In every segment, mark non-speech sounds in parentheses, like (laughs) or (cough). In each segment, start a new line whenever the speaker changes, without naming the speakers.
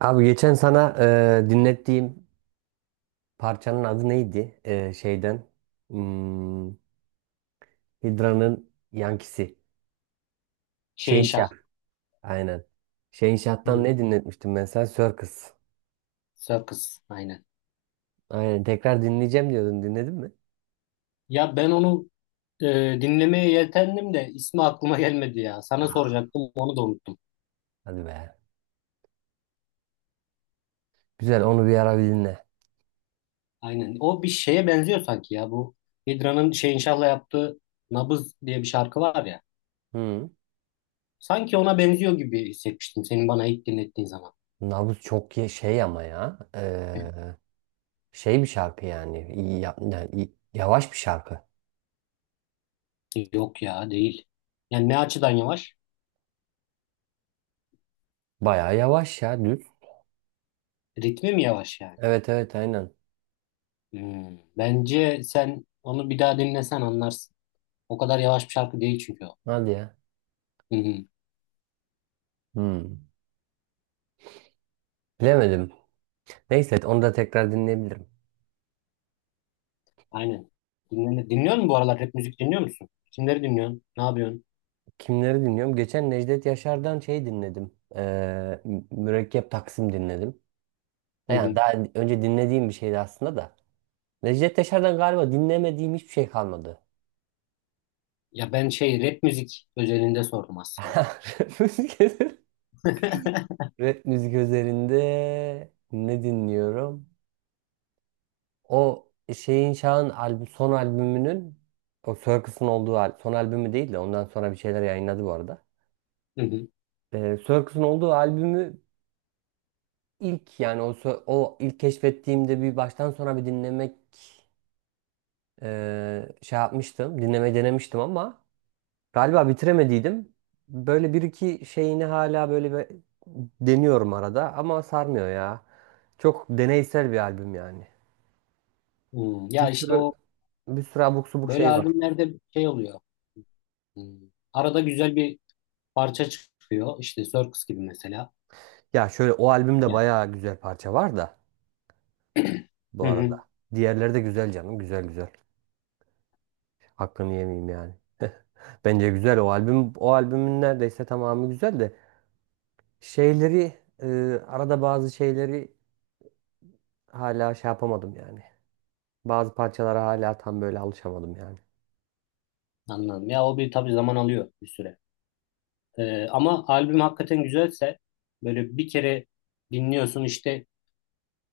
Abi geçen sana dinlettiğim parçanın adı neydi? E, şeyden. Hmm, Hidra'nın Yankisi. Şehinşah.
Şehinşah.
Aynen. Şehinşah'tan
Hı,
ne dinletmiştim ben sana? Circus.
Circus. Aynen.
Aynen. Tekrar dinleyeceğim diyordun. Dinledin mi?
Ya ben onu dinlemeye yeltendim de ismi aklıma gelmedi ya. Sana
Aa,
soracaktım onu da unuttum.
hadi be. Güzel. Onu bir ara bir dinle.
Aynen. O bir şeye benziyor sanki ya. Bu Hidra'nın Şehinşah'la yaptığı Nabız diye bir şarkı var ya.
Hı.
Sanki ona benziyor gibi hissetmiştim senin bana ilk dinlettiğin zaman.
Nabız çok ye- şey ama ya. E, şey bir şarkı yani. İyi ya- yani iyi- Yavaş bir şarkı.
Yok ya değil. Yani ne açıdan yavaş?
Bayağı yavaş ya. Düz.
Ritmi mi yavaş yani?
Evet evet aynen.
Bence sen onu bir daha dinlesen anlarsın. O kadar yavaş bir şarkı değil çünkü o.
Hadi ya.
Hı hı.
Hmm. Bilemedim. Neyse evet, onu da tekrar dinleyebilirim.
Aynen. Dinle, dinliyor musun bu aralar rap müzik dinliyor musun? Kimleri dinliyorsun? Ne yapıyorsun?
Kimleri dinliyorum? Geçen Necdet Yaşar'dan şey dinledim. Mürekkep Taksim dinledim.
Hı
Yani
hı.
daha önce dinlediğim bir şeydi aslında da. Necdet Yaşar'dan galiba dinlemediğim hiçbir şey kalmadı.
Ya ben şey rap müzik özelinde sordum aslında.
(laughs) Müzik üzerinde.
(laughs)
Rap müzik üzerinde ne dinliyorum? O şeyin Şah'ın albüm, son albümünün o Circus'un olduğu al- son albümü değil de ondan sonra bir şeyler yayınladı bu arada.
Hı hı.
Circus'un olduğu albümü ilk yani o sö- o ilk keşfettiğimde bir baştan sona bir dinlemek şey yapmıştım. Dinlemeyi denemiştim ama galiba bitiremediydim. Böyle bir iki şeyini hala böyle bir deniyorum arada ama sarmıyor ya. Çok deneysel bir albüm yani.
Hmm.
Bir
Ya işte
sürü
o
bir sürü abuk subuk
böyle
şey var.
albümlerde şey oluyor. Hmm. Arada güzel bir parça çıkıyor. İşte Circus gibi mesela.
Ya şöyle o albümde
Ya.
bayağı güzel parça var da bu
Hı hı.
arada. Diğerleri de güzel canım, güzel güzel. Hakkını yemeyeyim yani. Bence güzel o albüm. O albümün neredeyse tamamı güzel de Şeyleri e, arada bazı şeyleri hala şey yapamadım yani. Bazı parçalara hala tam böyle alışamadım yani.
Anladım. Ya o bir tabii zaman alıyor bir süre. Ama albüm hakikaten güzelse böyle bir kere dinliyorsun işte.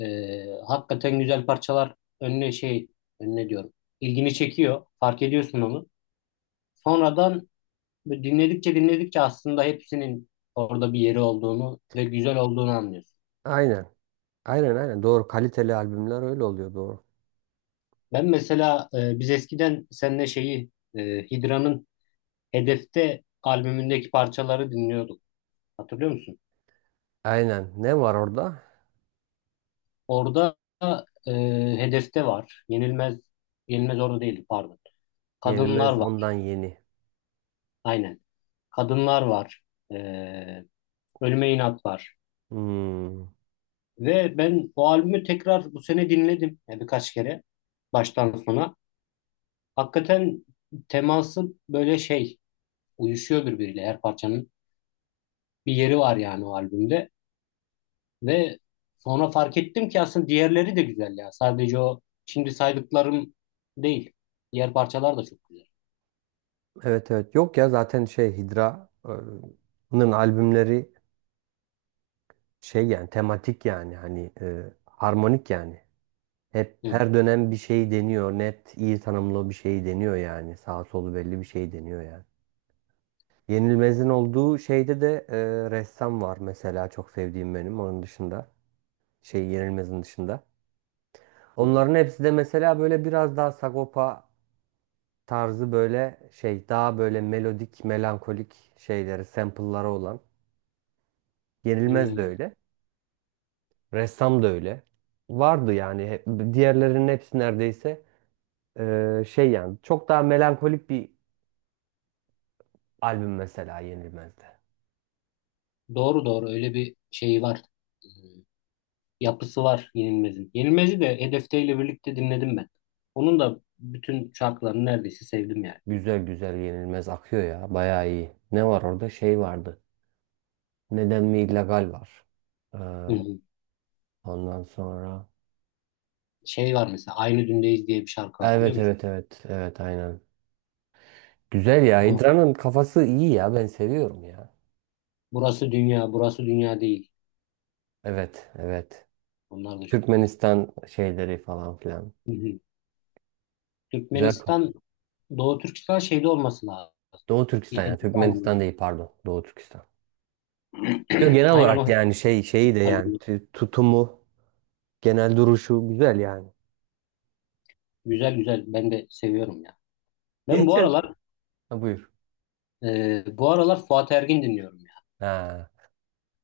Hakikaten güzel parçalar önüne şey önüne diyorum. İlgini çekiyor. Fark ediyorsun onu. Sonradan böyle dinledikçe dinledikçe aslında hepsinin orada bir yeri olduğunu ve güzel olduğunu anlıyorsun.
Aynen. Aynen aynen doğru. Kaliteli albümler öyle oluyor doğru.
Ben mesela biz eskiden seninle şeyi Hidra'nın Hedefte albümündeki parçaları dinliyorduk. Hatırlıyor musun?
Aynen. Ne var orada?
Orada e, Hedefte var. Yenilmez orada değildi, pardon. Kadınlar
Yenilmez
var.
ondan yeni.
Aynen. Kadınlar var. E, Ölüme İnat var.
Hmm.
Ve ben o albümü tekrar bu sene dinledim yani birkaç kere baştan sona. Hakikaten teması böyle şey uyuşuyor birbiriyle, her parçanın bir yeri var yani o albümde. Ve sonra fark ettim ki aslında diğerleri de güzel ya. Sadece o şimdi saydıklarım değil. Diğer parçalar da çok güzel.
Evet evet. Yok ya zaten şey Hidra'nın albümleri şey yani tematik yani hani harmonik yani. Hep
Hı hı,
her dönem bir şey deniyor. Net iyi tanımlı bir şey deniyor yani. Sağ solu belli bir şey deniyor yani. Yenilmez'in olduğu şeyde de e, Ressam var mesela çok sevdiğim benim onun dışında. Şey Yenilmez'in dışında.
hı hı.
Onların hepsi de mesela böyle biraz daha Sagopa tarzı böyle şey daha böyle melodik, melankolik şeyleri, sample'ları olan. Yenilmez de
Hmm.
öyle. Ressam da öyle. Diğerlerinin hepsi neredeyse şey yani çok daha melankolik bir albüm mesela Yenilmez'de.
Doğru doğru, öyle bir şey var. Hmm. Yapısı var Yenilmez'in. Yenilmez'i de Hedefte ile birlikte dinledim ben. Onun da bütün şarkılarını neredeyse sevdim yani.
Güzel güzel Yenilmez akıyor ya bayağı iyi. Ne var orada şey vardı. Neden mi illegal var? Ee,
Hı hı.
Ondan sonra.
Şey var mesela, Aynı Dündeyiz diye bir şarkı var, biliyor
Evet
musun?
evet evet evet aynen. Güzel ya.
Onu-
Hidra'nın kafası iyi ya. Ben seviyorum ya.
burası dünya, burası dünya değil.
Evet evet.
Onlar da çok güzel.
Türkmenistan şeyleri falan filan.
Hı hı.
Güzel kafa.
Türkmenistan, Doğu Türkistan şeyde olması lazım.
Doğu
Bir
Türkistan ya.
Hedef
Türkmenistan
albümü.
değil pardon. Doğu Türkistan. Yo,
(clears throat)
genel
Aynen o
olarak yani
Hedef
şey şeyi de yani
albümü.
tü- tutumu, genel duruşu güzel yani.
Güzel güzel, ben de seviyorum ya.
(laughs)
Ben bu
Geçen.
aralar
Ha, buyur.
bu aralar Fuat Ergin dinliyorum ya.
Ha.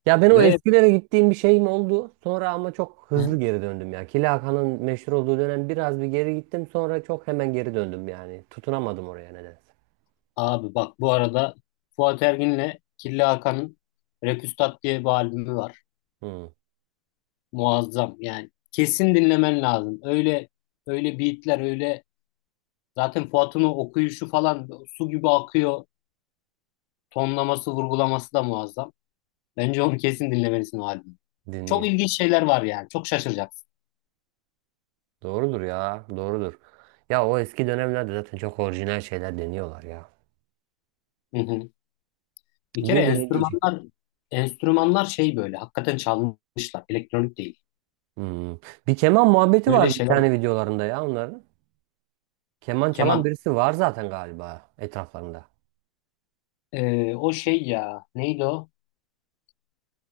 Ya ben o
Ve
eskilere gittiğim bir şeyim oldu. Sonra ama çok hızlı
(laughs)
geri döndüm ya. Killa Hakan'ın meşhur olduğu dönem biraz bir geri gittim. Sonra çok hemen geri döndüm yani. Tutunamadım oraya nedense.
abi bak bu arada, Fuat Ergin'le Kirli Hakan'ın Repüstat diye bir albümü var.
Hmm,
Muazzam yani. Kesin dinlemen lazım. Öyle öyle beatler, öyle zaten Fuat'ın o okuyuşu falan su gibi akıyor. Tonlaması, vurgulaması da muazzam. Bence onu kesin dinlemelisin, o albümü. Çok
dinleyeyim.
ilginç şeyler var yani. Çok şaşıracaksın.
Doğrudur ya. Doğrudur. Ya o eski dönemlerde zaten çok orijinal şeyler deniyorlar ya.
Hı hı. Bir kere
Bir deneyecek.
enstrümanlar şey böyle hakikaten çalmışlar. Elektronik değil.
Hmm. Bir keman muhabbeti
Böyle
var bir
şeyler var.
tane videolarında ya onların. Keman çalan
Keman.
birisi var zaten galiba etraflarında.
O şey ya neydi o?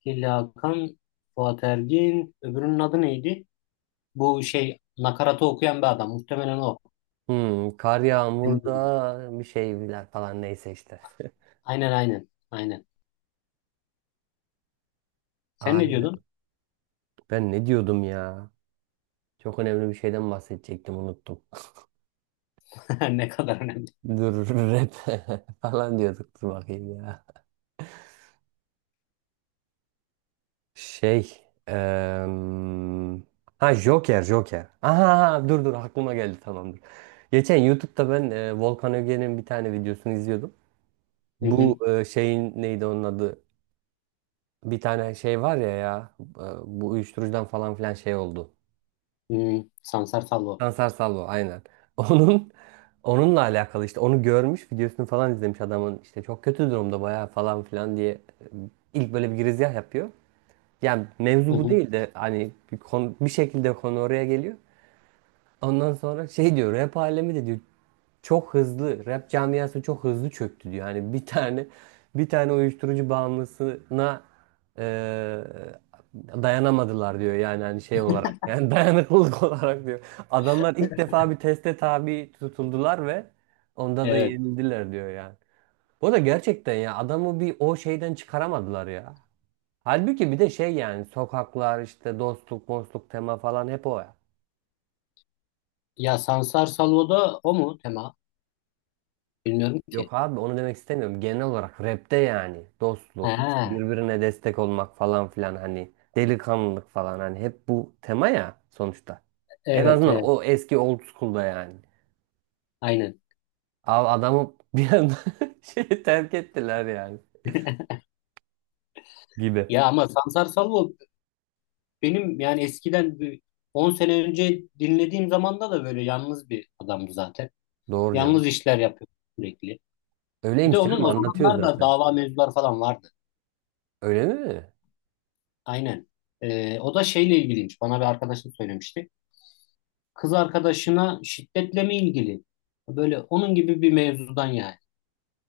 Hilli Hakan, Fuat Ergin, öbürünün adı neydi? Bu şey nakaratı okuyan bir adam. Muhtemelen o.
Hmm, kar yağmurda bir şeyler falan neyse işte.
Aynen aynen. Aynen. Sen ne diyordun?
Ben ne diyordum ya? Çok önemli bir şeyden bahsedecektim unuttum.
(laughs) Ne kadar önemli.
Dur (laughs) rap (laughs) falan diyorduk dur bakayım ya. Şey em, ha Joker Joker. Aha dur dur aklıma geldi tamamdır. Geçen YouTube'da ben Volkan Öge'nin bir tane videosunu izliyordum.
Hı
Bu
hı.
e, şeyin neydi onun adı? Bir tane şey var ya bu uyuşturucudan falan filan şey oldu.
Hı. Sansar Salvo.
Sansar Salvo aynen. (laughs) Onun Onunla alakalı işte onu görmüş videosunu falan izlemiş adamın işte çok kötü durumda bayağı falan filan diye e, ilk böyle bir girizgah yapıyor. Yani
Hı
mevzu bu
hı.
değil de hani bir, konu, bir şekilde konu oraya geliyor. Ondan sonra şey diyor rap alemi de diyor çok hızlı rap camiası çok hızlı çöktü diyor. Hani bir tane uyuşturucu bağımlısına eee, dayanamadılar diyor. Yani hani şey olarak yani (laughs) dayanıklılık olarak diyor. Adamlar ilk defa bir teste tabi tutuldular ve onda da
Evet.
yenildiler diyor yani. O da gerçekten ya adamı bir o şeyden çıkaramadılar ya. Halbuki bir de şey yani sokaklar işte dostluk, dostluk tema falan hep o.
Ya Sansar Salvo da o mu tema? Bilmiyorum ki.
Yok abi onu demek istemiyorum. Genel olarak rapte yani dostluk, işte
Ha,
birbirine destek olmak falan filan hani delikanlılık falan hani hep bu tema ya sonuçta. En
evet,
azından
evet.
o eski old school'da yani.
Aynen.
Abi adamı bir anda (laughs) şey terk ettiler yani gibi.
Ya ama Sansar Salvo benim yani eskiden, bir 10 sene önce dinlediğim zamanda da böyle yalnız bir adamdı zaten.
Doğru canım.
Yalnız işler yapıyor sürekli. Bir de
Öyleymiş
onun
canım
o
anlatıyor
zamanlar da
zaten.
dava mevzuları falan vardı.
Öyle mi?
Aynen. O da şeyle ilgiliymiş. Bana bir arkadaşım söylemişti. Kız arkadaşına şiddetle mi ilgili? Böyle onun gibi bir mevzudan yani.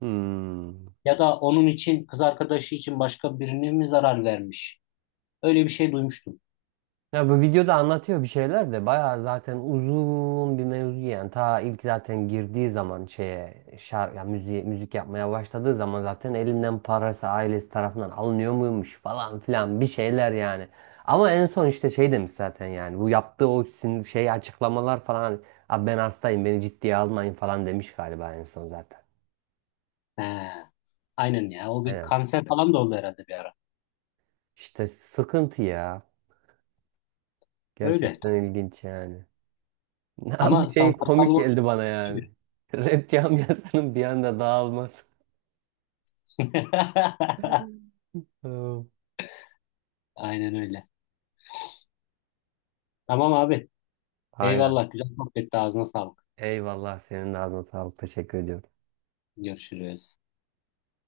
Hmm.
Ya da onun için, kız arkadaşı için başka birine mi zarar vermiş? Öyle bir şey duymuştum.
Ya bu videoda anlatıyor bir şeyler de bayağı zaten uzun bir mevzu yani ta ilk zaten girdiği zaman şeye şar ya müziğe, müzik yapmaya başladığı zaman zaten elinden parası ailesi tarafından alınıyor muymuş falan filan bir şeyler yani. Ama en son işte şey demiş zaten yani bu yaptığı şey açıklamalar falan hani, abi ben hastayım beni ciddiye almayın falan demiş galiba en son zaten.
He, aynen ya. O bir
Aynen.
kanser falan da oldu herhalde bir ara.
İşte sıkıntı ya.
Öyle
Gerçekten
tabii.
ilginç yani. (laughs) Ama
Ama
şey komik
sansasyonlu
geldi bana yani.
iyidir.
Rap camiasının bir anda dağılması.
(laughs)
Hmm.
Aynen öyle. Tamam abi.
Aynen.
Eyvallah. Güzel sohbetti. Ağzına sağlık.
Eyvallah senin de ağzına sağlık. Teşekkür ediyorum.
Görüşürüz.